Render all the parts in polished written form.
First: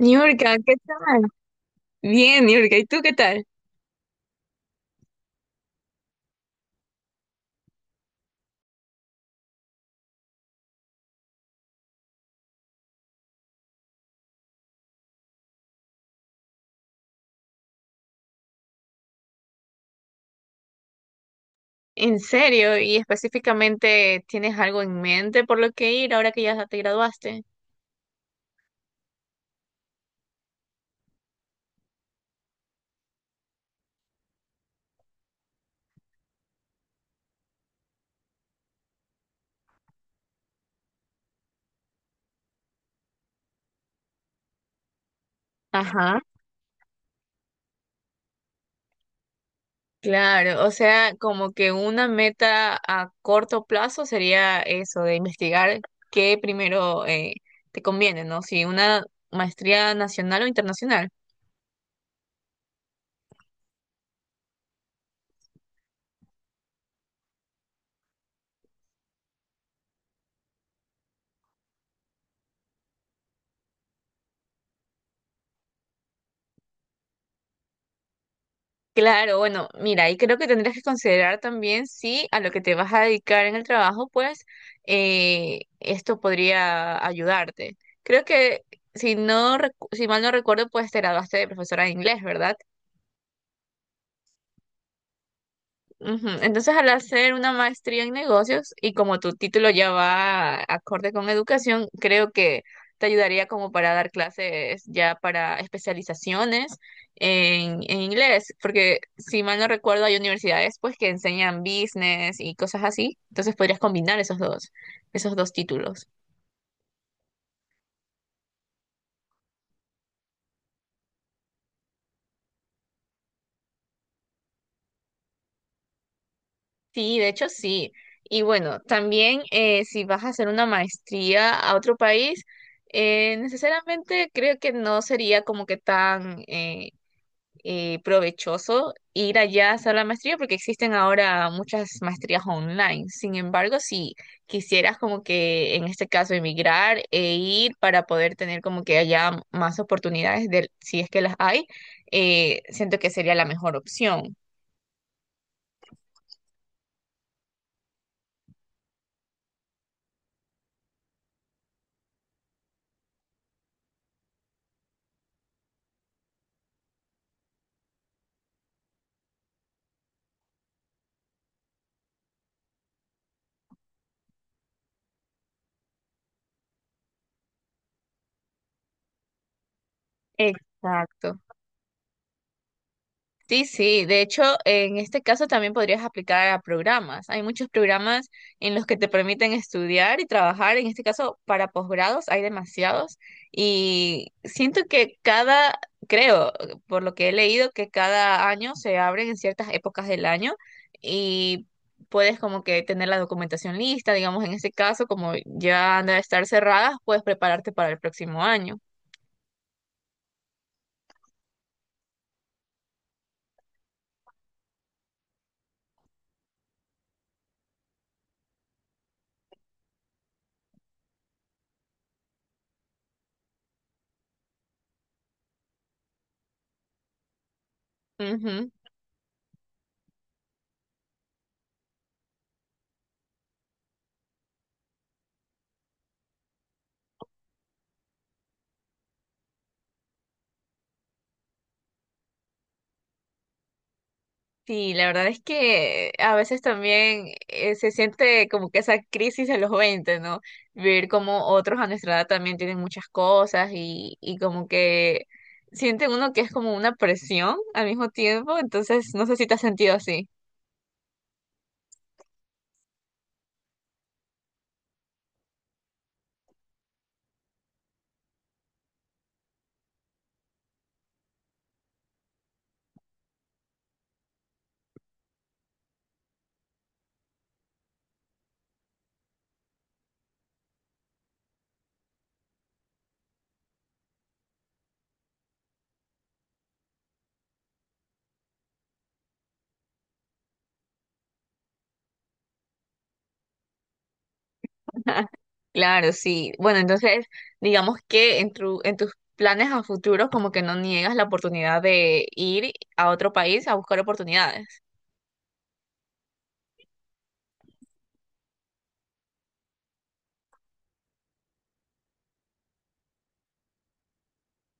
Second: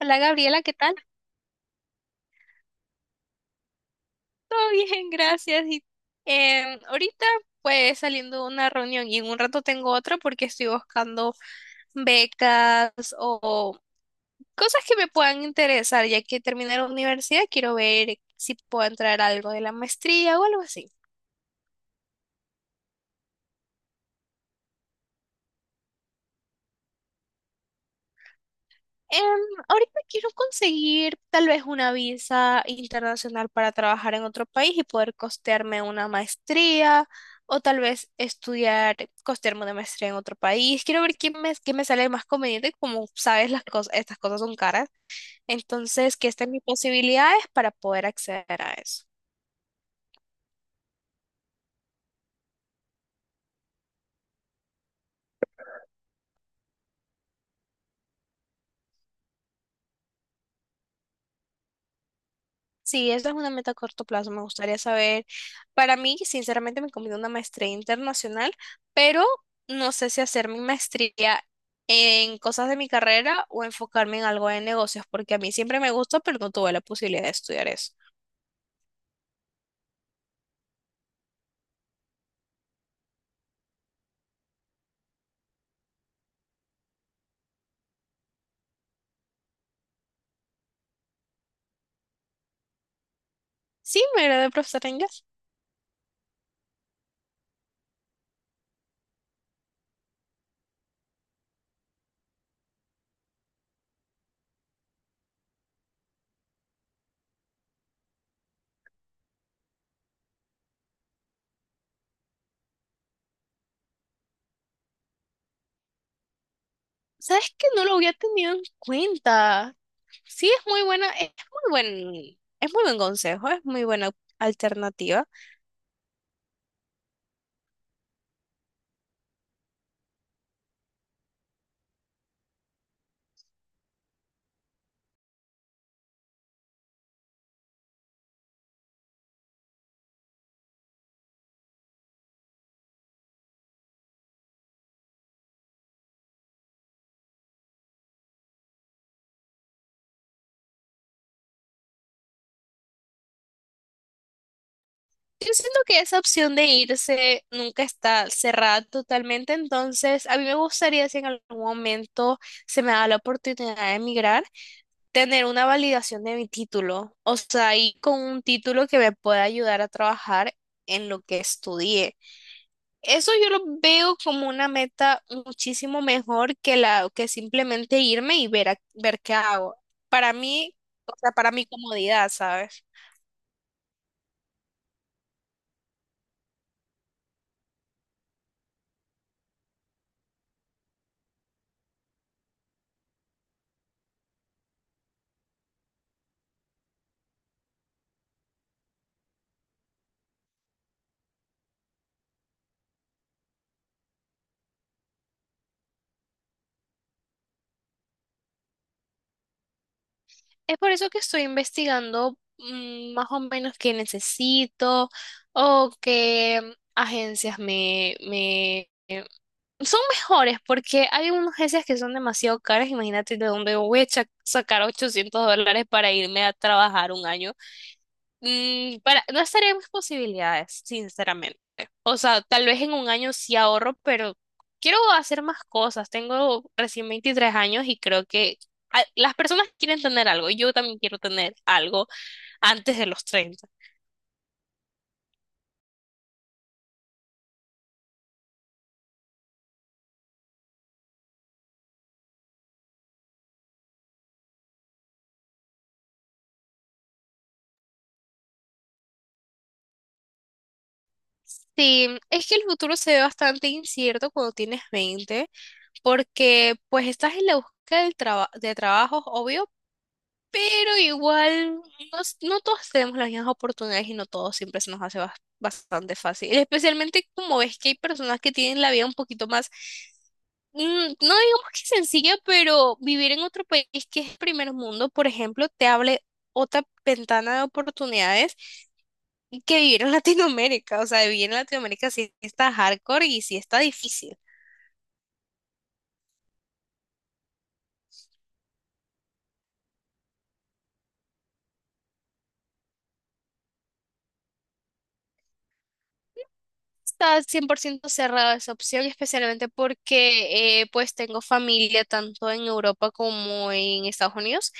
Hola Gabriela, ¿qué ¿qué tal? tal? Bien, Niurka, ¿y tú qué tal? Todo bien, gracias. Y ahorita pues saliendo de una reunión y en un rato tengo otra porque estoy buscando becas o cosas que me puedan interesar, ya que terminé la universidad, quiero ver si puedo entrar a algo de la maestría o algo así. En serio, y específicamente, ¿tienes algo en mente por lo que ir ahora que ya te graduaste? Em, Ahorita quiero conseguir tal vez una visa internacional para trabajar en otro país y poder costearme una maestría o tal vez estudiar, costearme una maestría en otro país. Quiero ver qué me sale más conveniente, como sabes, las cosas, estas cosas son caras. Entonces, Ajá. qué están mis posibilidades para poder acceder a eso. Claro, o sea, como que una meta a corto plazo sería eso, de investigar qué primero te conviene, ¿no? Si una maestría nacional o internacional. Sí, esta es una meta a corto plazo. Me gustaría saber, para mí, sinceramente, me conviene una maestría internacional, pero no sé si hacer mi maestría en cosas de mi carrera o enfocarme en algo de negocios, porque a mí siempre me gustó, pero no tuve la posibilidad de estudiar eso. Claro, bueno, mira, y creo que tendrías que considerar también si a lo que te vas a dedicar en el trabajo, pues esto podría ayudarte. Creo que si no, si mal no recuerdo, pues te graduaste de profesora de inglés, ¿verdad? Sí, me gradué de profesora de inglés. Ujú. Entonces, al hacer una maestría en negocios y como tu título ya va acorde con educación, creo que te ayudaría como para dar clases ya para especializaciones en inglés, porque si mal no recuerdo hay universidades pues que enseñan business y cosas así, entonces podrías combinar esos dos títulos. ¿Sabes que no lo había tenido en cuenta? Sí, es muy buena, es muy buen consejo, es muy buena alternativa. Sí, de hecho sí. Y bueno, también si vas a hacer una maestría a otro país, necesariamente creo que no sería como que tan provechoso ir allá a hacer la maestría porque existen ahora muchas maestrías online. Sin embargo, si quisieras como que en este caso emigrar e ir para poder tener como que allá más oportunidades de, si es que las hay, siento que sería la mejor opción. Yo siento que esa opción de irse nunca está cerrada totalmente, entonces a mí me gustaría si en algún momento se me da la oportunidad de emigrar, tener una validación de mi título, o sea, y con un título que me pueda ayudar a trabajar en lo que estudié. Eso yo lo veo como una meta muchísimo mejor que la que simplemente irme y ver ver qué hago. Para mí, o sea, Exacto. para mi comodidad, ¿sabes? Sí, sí, de hecho, en este caso también podrías aplicar a programas. Hay muchos programas en los que te permiten estudiar y trabajar. En este caso, para posgrados hay demasiados y siento que cada, creo, por lo que he leído, que cada año se abren en ciertas épocas del año y puedes como que tener la documentación lista, digamos, en este caso, como ya han de estar cerradas, puedes prepararte para el próximo año. Es por eso que estoy investigando más o menos qué necesito o qué agencias me son mejores porque hay unas agencias que son demasiado caras. Imagínate de dónde voy a sacar $800 para irme a trabajar un año. Ujú. Para, no estaría en mis posibilidades, sinceramente. O sea, tal vez en un año sí ahorro, pero quiero hacer más cosas. Tengo recién 23 años y creo que las personas quieren tener algo. Yo también quiero tener algo antes de los 30. Sí, la verdad es que a veces también se siente como que esa crisis a los 20, ¿no? Ver como otros a nuestra edad también tienen muchas cosas y como que siente uno que es como una presión al mismo tiempo, entonces no sé si te has sentido así. Sí, es que el futuro se ve bastante incierto cuando tienes 20 porque pues estás en la búsqueda del de trabajo, obvio. Pero igual, no, no todos tenemos las mismas oportunidades y no todos siempre se nos hace bastante fácil. Especialmente como ves que hay personas que tienen la vida un poquito más, no digamos que sencilla, pero vivir en otro país que es primer mundo, por ejemplo, te abre otra ventana de oportunidades que vivir en Latinoamérica. O sea, vivir en Latinoamérica sí está hardcore y sí está difícil. Claro, sí. Bueno, entonces digamos que en en tus planes a futuro como que no niegas la oportunidad de ir a otro país a buscar oportunidades. Está 100% cerrada esa opción, especialmente porque pues tengo familia tanto en Europa como en Estados Unidos.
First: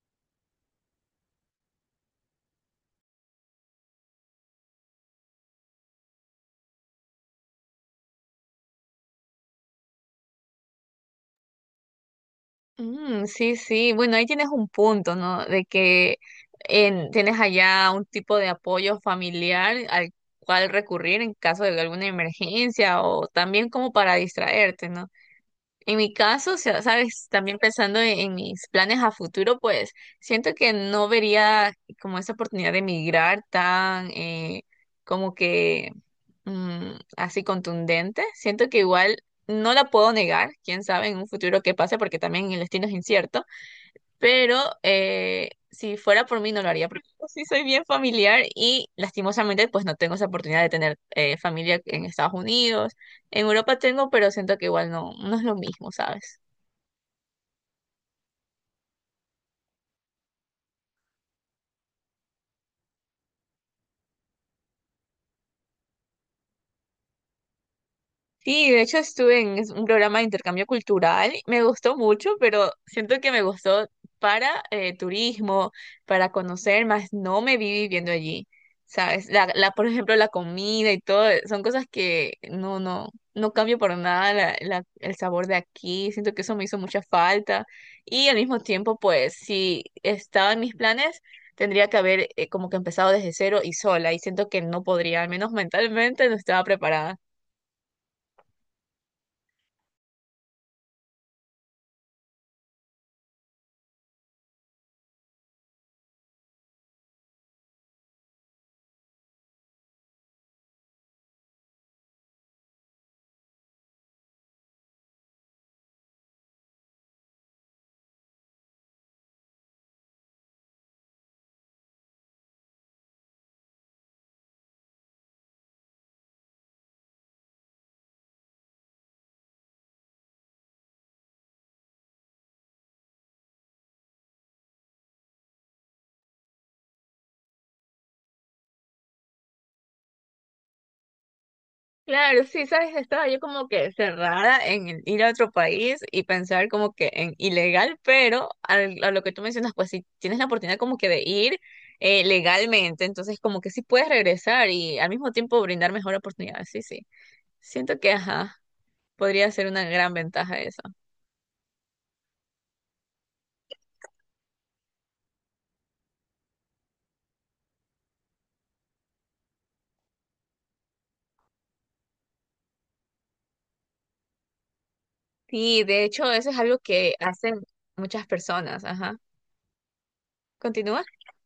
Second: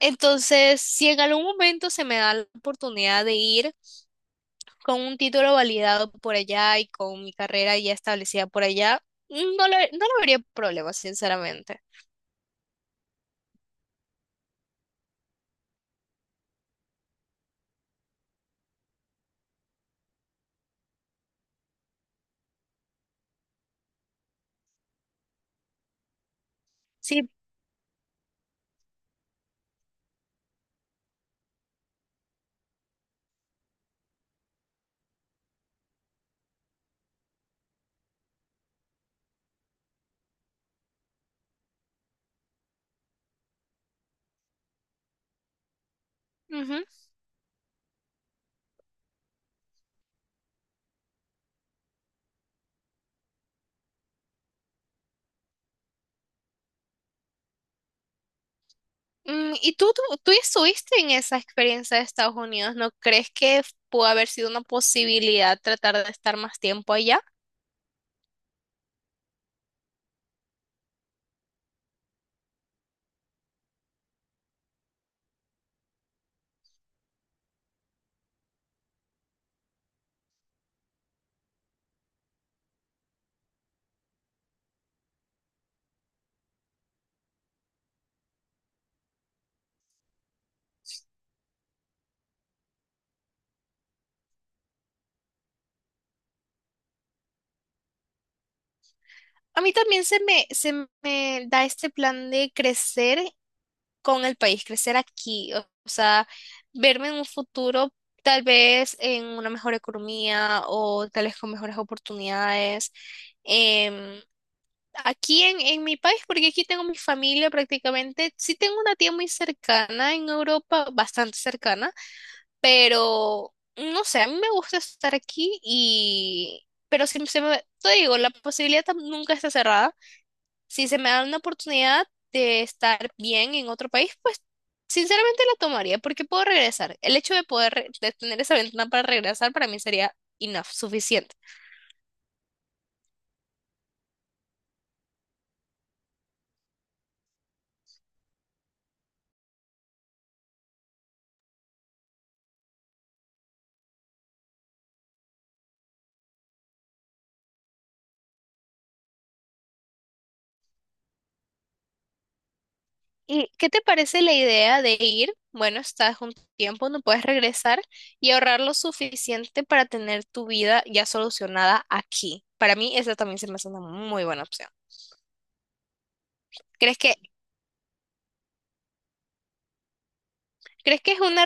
Entonces, si en algún momento se me da la oportunidad de ir con un título validado por allá y con mi carrera ya establecida por allá, no lo vería problema, sinceramente. Mm, sí, sí. Bueno, ahí tienes un punto, ¿no? De que tienes allá un tipo de apoyo familiar al cual recurrir en caso de alguna emergencia o también como para distraerte, ¿no? En mi caso, o sea, sabes, Sí. también pensando en mis planes a futuro, pues siento que no vería como esa oportunidad de emigrar tan como que así contundente. Siento que igual no la puedo negar, quién sabe en un futuro qué pase, porque también el destino es incierto pero si fuera por mí no lo Ujú. haría, porque yo sí soy bien familiar y lastimosamente pues no tengo esa oportunidad de tener familia en Estados Unidos. En Europa tengo, pero siento que igual no, no es lo mismo, ¿sabes? ¿Y tú ya estuviste en esa experiencia de Estados Unidos? ¿No crees que pudo haber sido una posibilidad tratar de estar más tiempo allá? Sí, de hecho estuve en un programa de intercambio cultural, me gustó mucho, pero siento que me gustó para turismo, para conocer, más no me vi viviendo allí, ¿sabes? Por ejemplo, la comida y todo, son cosas que no, no, no cambio por nada el sabor de aquí, siento que eso me hizo mucha falta y al mismo tiempo, pues, si estaba en mis planes, tendría que haber como que empezado desde cero y sola y siento que no podría, al menos mentalmente no estaba preparada. A mí también se me da este plan de crecer con el país, crecer aquí, o sea, verme en un futuro tal vez en una mejor economía o tal vez con mejores oportunidades. em, Aquí en mi país, porque aquí tengo mi familia prácticamente, sí tengo una tía muy cercana en Europa, bastante cercana, pero no sé, a mí me gusta estar aquí y. Pero si se me, te digo, la posibilidad nunca está cerrada si se me da una oportunidad de estar bien en otro país, pues sinceramente la tomaría porque puedo regresar. El hecho de poder de tener esa ventana para regresar para mí sería enough, suficiente. Claro, sí, sabes, estaba yo como que cerrada en el ir a otro país y pensar como que en ilegal, pero a lo que tú mencionas, pues si tienes la oportunidad como que de ir legalmente, entonces como que sí puedes regresar y al mismo tiempo brindar mejor oportunidad, sí, sí. Siento que, ajá, podría ser una gran ventaja eso. ¿Y qué te parece la idea de ir? Bueno, estás un tiempo, no puedes regresar y ahorrar lo suficiente para tener tu vida ya solucionada aquí. Para mí, esa también se me hace una muy buena opción. Sí, de hecho, eso es algo ¿Crees que que hacen muchas personas, ajá. ¿Crees Continúa. que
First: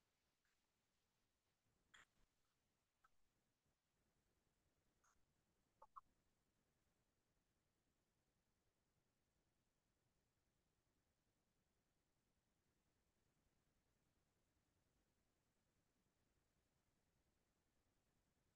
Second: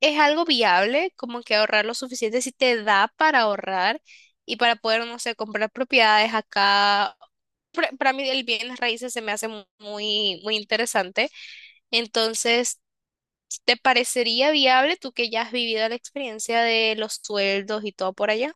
es algo viable, como que ahorrar lo suficiente si te da para ahorrar y para poder, no sé, comprar propiedades acá? Para mí el bienes raíces se me hace muy, muy interesante. Entonces, ¿te parecería viable tú que ya has vivido la experiencia de los sueldos y todo por allá?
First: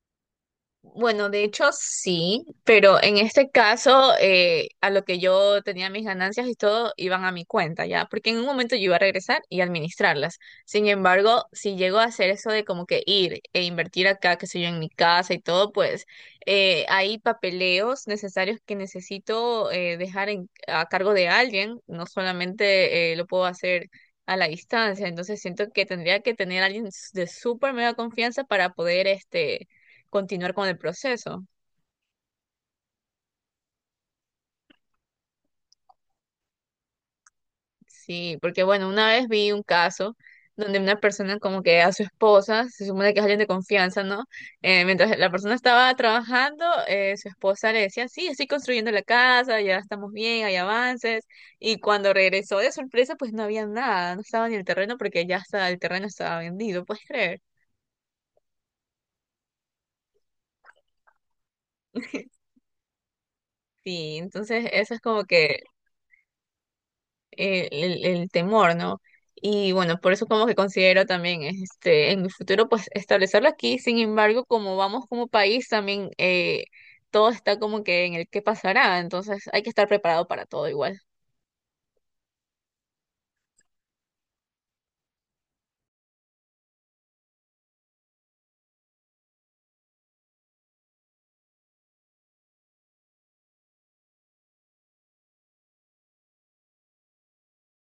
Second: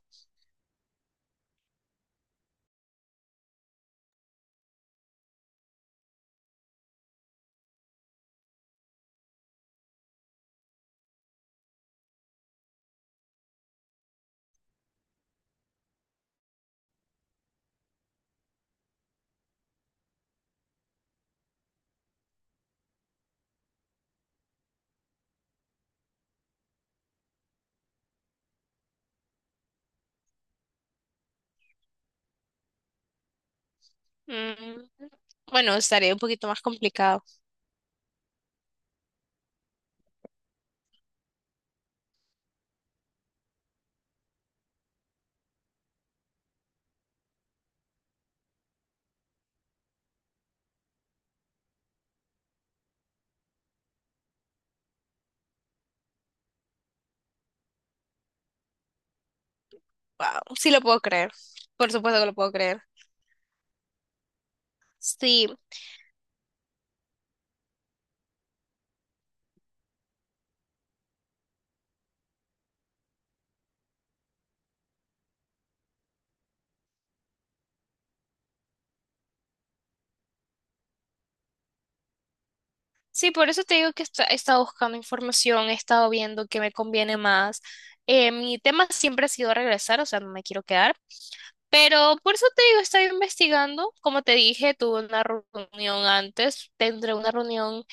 Bueno, de hecho sí, pero en este caso a lo que yo tenía mis ganancias y todo iban a mi cuenta, ¿ya? Porque en un momento yo iba a regresar y administrarlas. Sin embargo, si llego a hacer eso de como que ir e invertir acá, que sé yo, en mi casa y todo, pues hay papeleos necesarios que necesito dejar a cargo de alguien, no solamente lo puedo hacer a la distancia, entonces siento que tendría que tener a alguien de súper mega confianza para poder este continuar con el proceso. Mm, Bueno, estaría un poquito más complicado. Sí, porque bueno, una vez vi un caso donde una persona como que a su esposa, se supone que es alguien de confianza, ¿no? Mientras la persona estaba trabajando, su esposa le decía, sí, estoy construyendo la casa, ya estamos bien, hay avances. Y cuando regresó de sorpresa, pues no había nada, no estaba ni el terreno porque ya está, el terreno estaba vendido, ¿puedes creer? Wow, sí lo puedo creer. Por supuesto que lo puedo creer. Sí, entonces eso es como Sí. que el temor, ¿no? Y bueno, por eso como que considero también este, en mi futuro pues establecerlo aquí, sin embargo, como vamos como país también todo está como que en el qué pasará, entonces hay que estar preparado para todo igual. Sí, por eso te digo que he estado buscando información, he estado viendo qué me conviene más. Mi tema siempre ha sido regresar, o sea, no me quiero quedar, pero por eso te digo, estoy investigando. Como te dije, tuve una reunión antes, tendré una reunión,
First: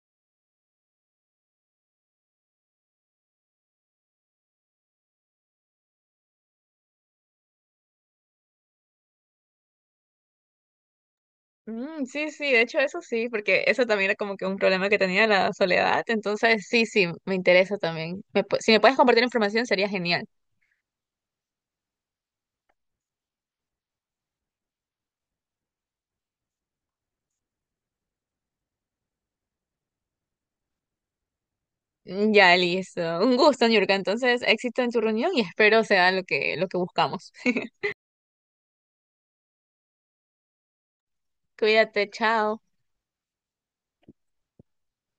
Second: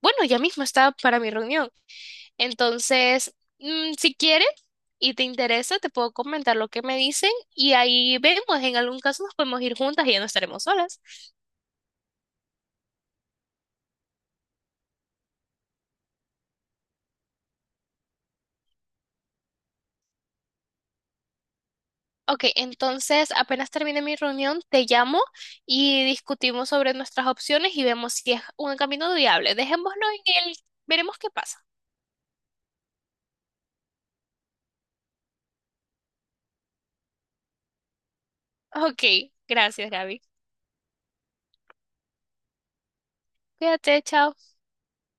bueno, ya mismo está para mi reunión. Entonces, si quieres y te interesa, te puedo comentar lo que me dicen y ahí vemos, en algún caso nos podemos ir juntas y ya no estaremos solas. Mm, sí, sí, de hecho eso sí, porque eso también era como que un problema que tenía la soledad, entonces sí, sí, me interesa también. Si me puedes compartir información sería genial. Ok, entonces apenas termine mi reunión, te llamo y discutimos sobre nuestras opciones y vemos si es un camino viable. Dejémoslo en el, veremos qué pasa. Mm, ya, listo. Un gusto, Niurka. Entonces, éxito en tu reunión y espero sea lo que buscamos. Ok, gracias, Gaby. Cuídate, chao. Cuídate, chao.